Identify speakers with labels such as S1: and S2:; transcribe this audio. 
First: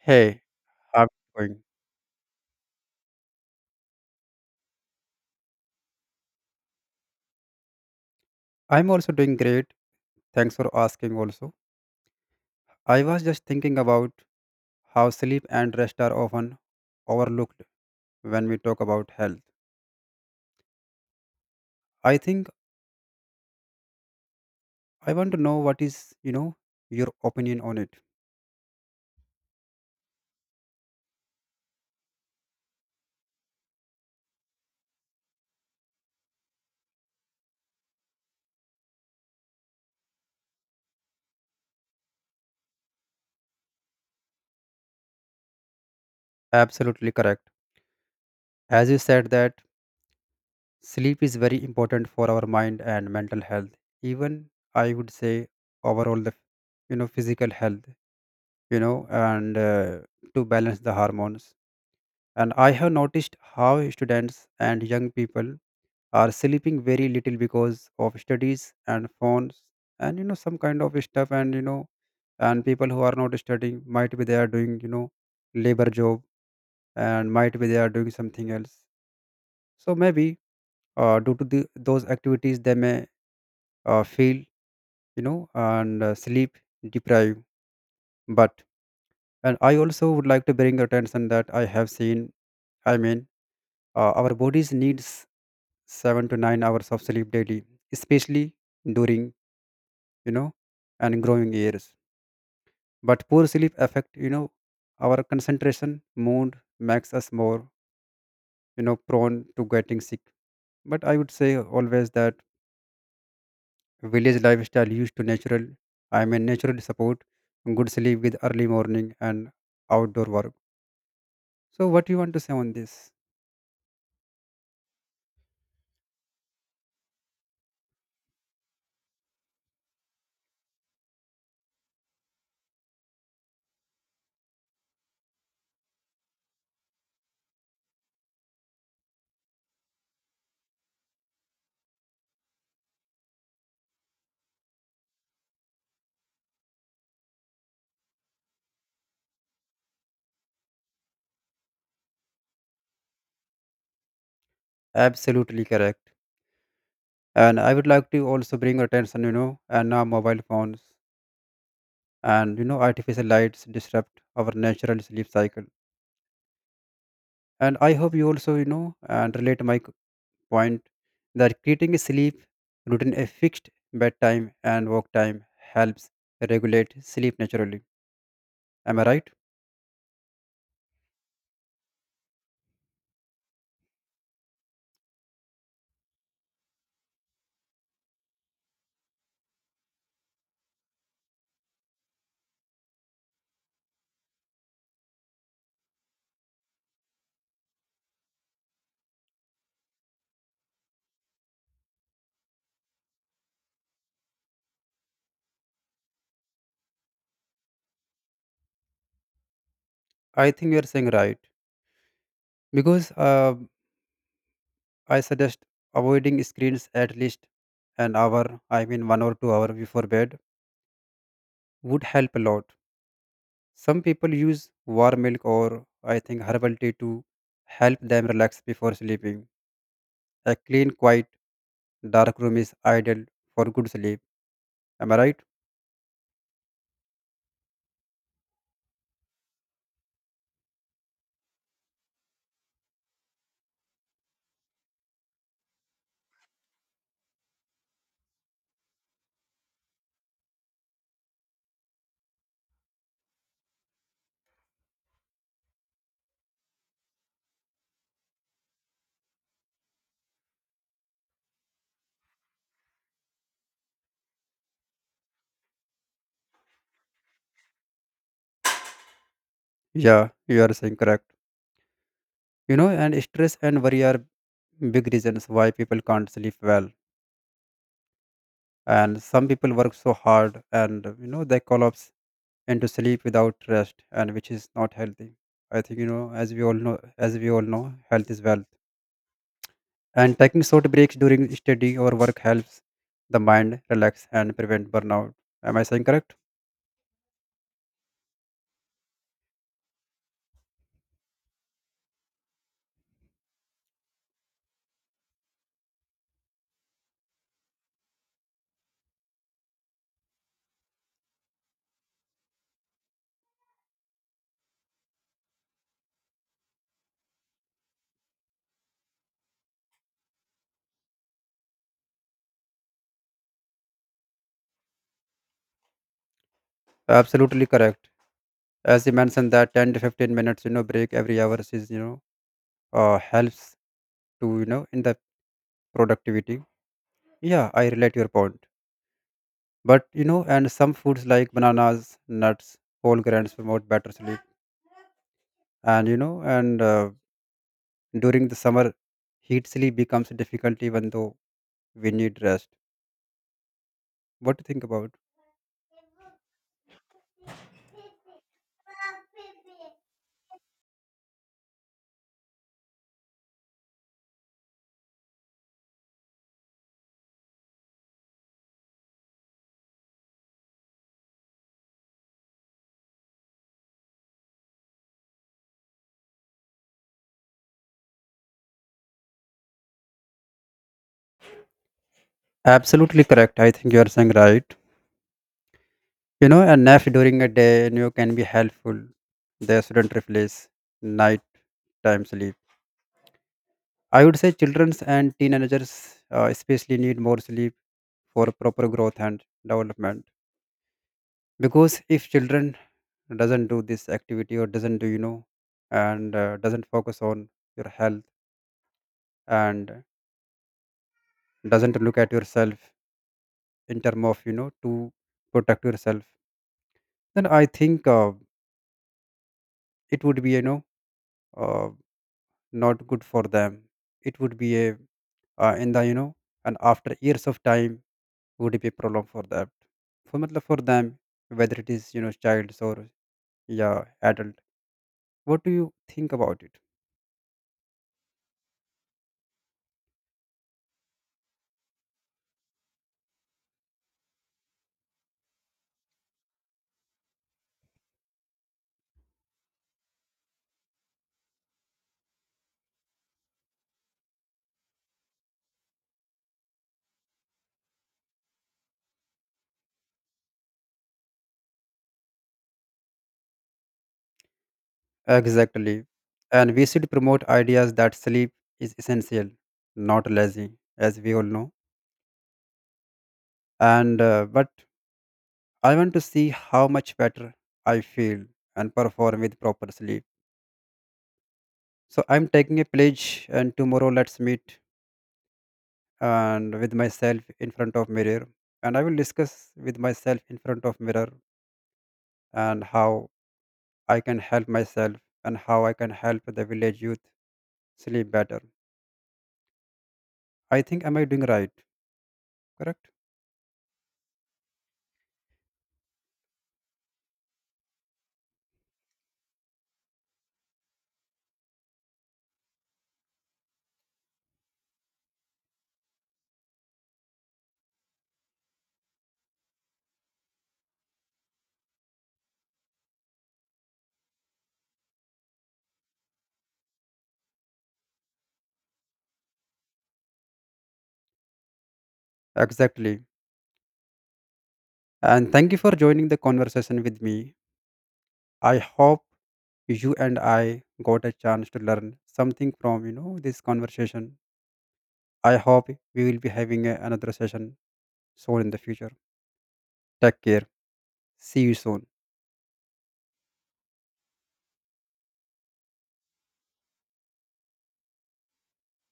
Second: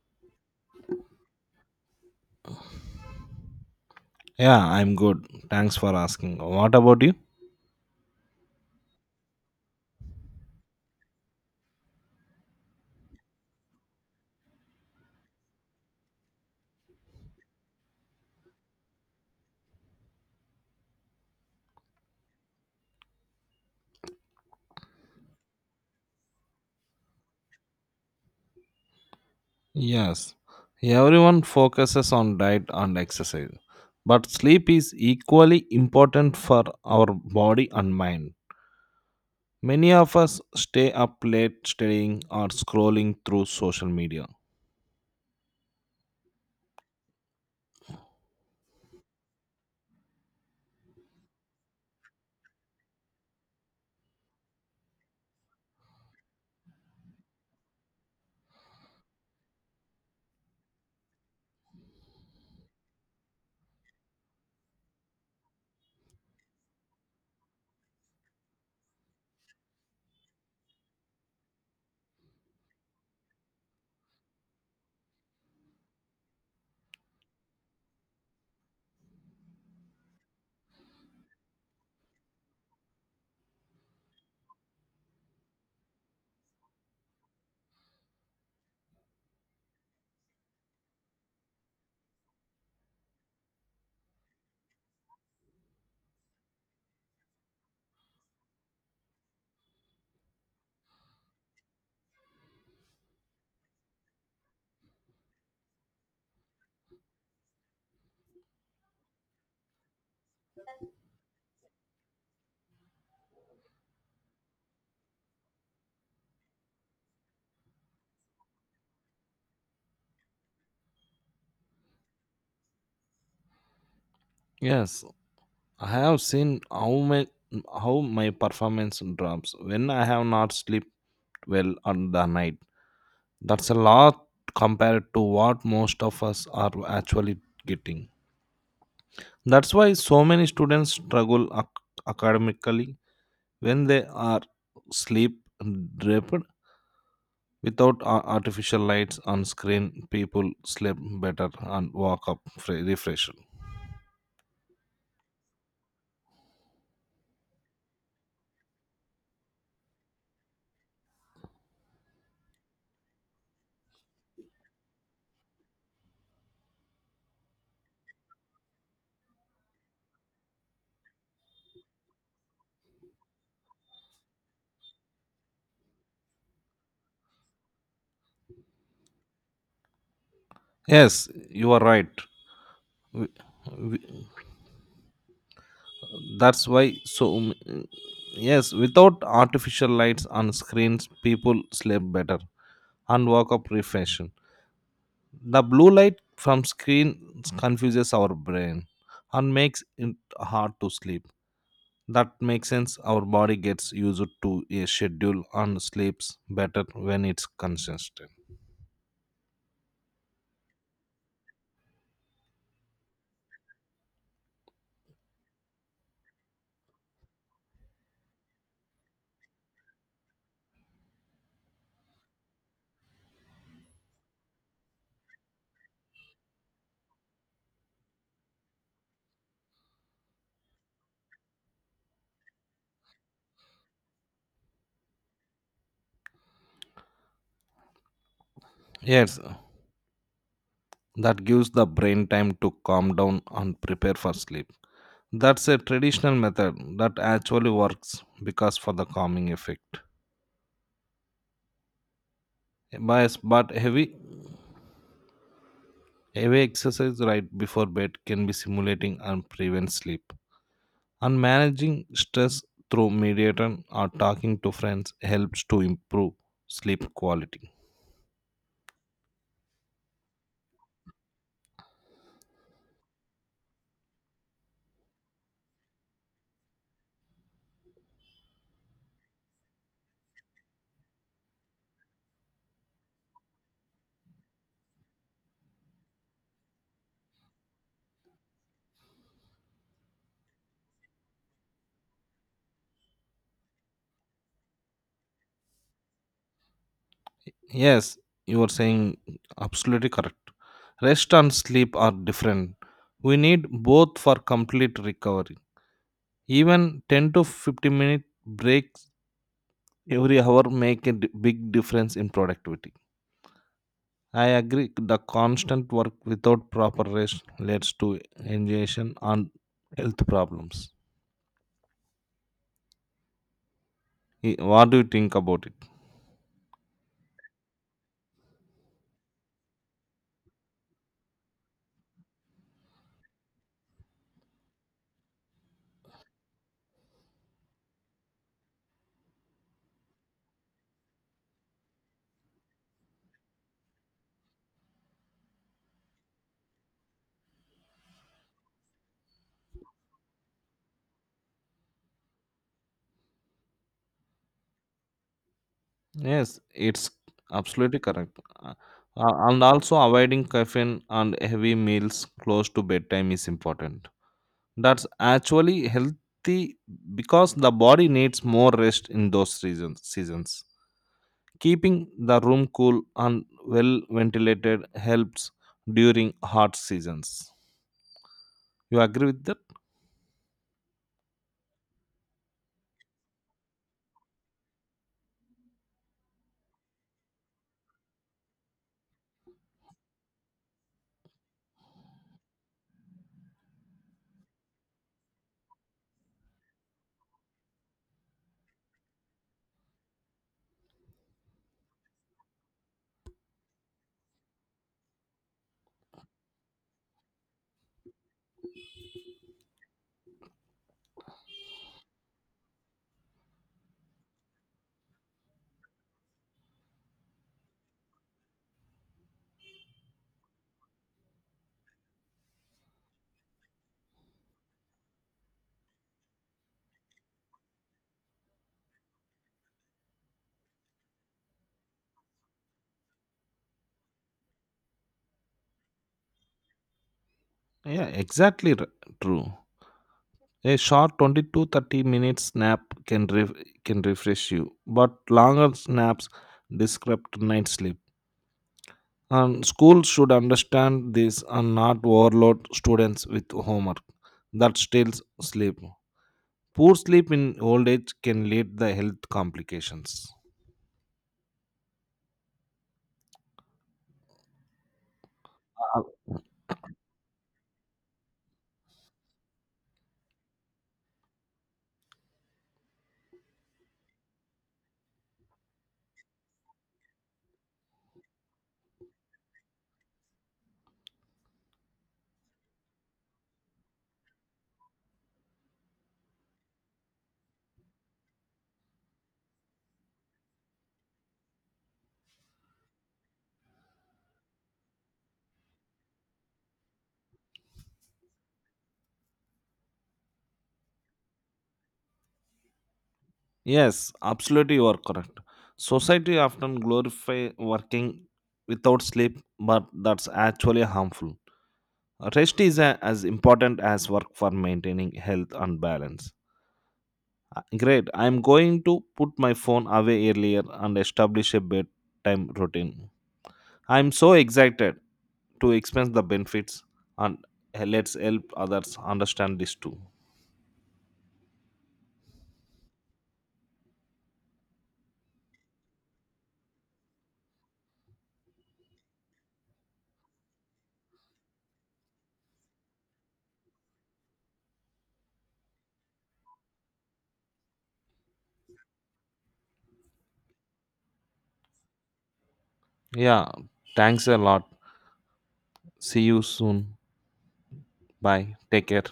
S1: Hey, how are you doing?
S2: Yeah, I'm good. Thanks for asking. What about you?
S1: I'm also doing great. Thanks for asking also. I was just thinking about how sleep and rest are often overlooked when we talk about health. I think I want to know what is your opinion on it.
S2: Yes. Everyone focuses on diet and exercise, but sleep is equally important for our body and mind. Many of us stay up late studying or scrolling through social media.
S1: Absolutely correct. As you said that sleep is very important for our mind and mental health. Even I would say overall the physical health, and to balance the hormones. And I have noticed how students and young people are sleeping very little because of studies and phones and some kind of stuff, and people who are not studying, might be they are doing labor job, and might be they are doing something else. So maybe due to those activities they may feel you know and sleep deprived. But and I also would like to bring attention that I have seen. I mean our bodies needs 7 to 9 hours of sleep daily, especially during you know and growing years, but poor sleep affect our concentration, mood, makes us more prone to getting sick. But I would say always that village lifestyle used to natural, I mean naturally support good sleep with early morning and outdoor work. So what you want to say on this?
S2: Yes, I have seen how how my performance drops when I have not slept well on the night. That's a lot compared to what most of us are actually getting. That's why so many students struggle academically when they are sleep deprived. Without artificial lights on screen, people sleep better and wake up refreshed.
S1: Absolutely correct, and I would like to also bring attention you know and now mobile phones and artificial lights disrupt our natural sleep cycle, and I hope you also you know and relate my point that creating a sleep routine, a fixed bedtime and work time helps regulate sleep naturally. Am I right?
S2: Yes, you are right. W- w- That's why so m- yes, Without artificial lights on screens, people sleep better and wake up refreshed. The blue light from screen confuses our brain and makes it hard to sleep. That makes sense. Our body gets used to a schedule and sleeps better when it's consistent.
S1: I think you are saying right because I suggest avoiding screens at least an hour, I mean 1 or 2 hour before bed, would help a lot. Some people use warm milk or, I think, herbal tea to help them relax before sleeping. A clean, quiet, dark room is ideal for good sleep. Am I right?
S2: Yes, that gives the brain time to calm down and prepare for sleep. That's a traditional method that actually works because for the calming effect. Bias, but heavy exercise right before bed can be stimulating and prevent sleep. And managing stress through meditation or talking to friends helps to improve sleep quality.
S1: Yeah, you are saying correct. And stress and worry are big reasons why people can't sleep well. And some people work so hard and they collapse into sleep without rest, and which is not healthy. I think as we all know, health is wealth. And taking short breaks during study or work helps the mind relax and prevent burnout. Am I saying correct?
S2: Yes, you are saying absolutely correct. Rest and sleep are different. We need both for complete recovery. Even 10 to 15 minute breaks every hour make a big difference in productivity. I agree. The constant work without proper rest leads to exhaustion and health problems. What do you think about it?
S1: Absolutely correct. As you mentioned that 10 to 15 minutes break every hour is helps to in the productivity. Yeah, I relate your point. But you know and some foods like bananas, nuts, whole grains promote better sleep. And during the summer heat, sleep becomes difficult even though we need rest. What do you think about?
S2: Yes, it's absolutely correct. Uh, and also avoiding caffeine and heavy meals close to bedtime is important. That's actually healthy because the body needs more rest in seasons. Keeping the room cool and well ventilated helps during hot seasons. You agree with that?
S1: Absolutely correct. I think you are saying right. A nap during a day can be helpful. They shouldn't replace night time sleep. I would say childrens and teenagers especially need more sleep for proper growth and development. Because if children doesn't do this activity, or doesn't do you know and doesn't focus on your health, and doesn't look at yourself in term of to protect yourself, then I think it would be uh, not good for them. It would be a in the you know and after years of time would be a problem for that, for matlab for them, whether it is childs or, yeah, adult. What do you think about it?
S2: Yeah, exactly true. A short 20 to 30 minutes nap can refresh you, but longer naps disrupt night sleep. And schools should understand this and not overload students with homework that steals sleep. Poor sleep in old age can lead to health complications. Uh,
S1: Exactly. And we should promote ideas that sleep is essential, not lazy, as we all know, and but I want to see how much better I feel and perform with proper sleep. So I'm taking a pledge, and tomorrow let's meet. And with myself in front of mirror, and I will discuss with myself in front of mirror, and how I can help myself and how I can help the village youth sleep better. I think, am I doing right? Correct?
S2: Yes, absolutely you are correct. Society often glorify working without sleep, but that's actually harmful. Rest is as important as work for maintaining health and balance. Great. I'm going to put my phone away earlier and establish a bedtime routine. I'm so excited to experience the benefits and let's help others understand this too.
S1: Exactly. And thank you for joining the conversation with me. I hope you and I got a chance to learn something from this conversation. I hope we will be having another session soon in the future. Take care. See you soon.
S2: Yeah. Thanks a lot. See you soon. Bye. Take care.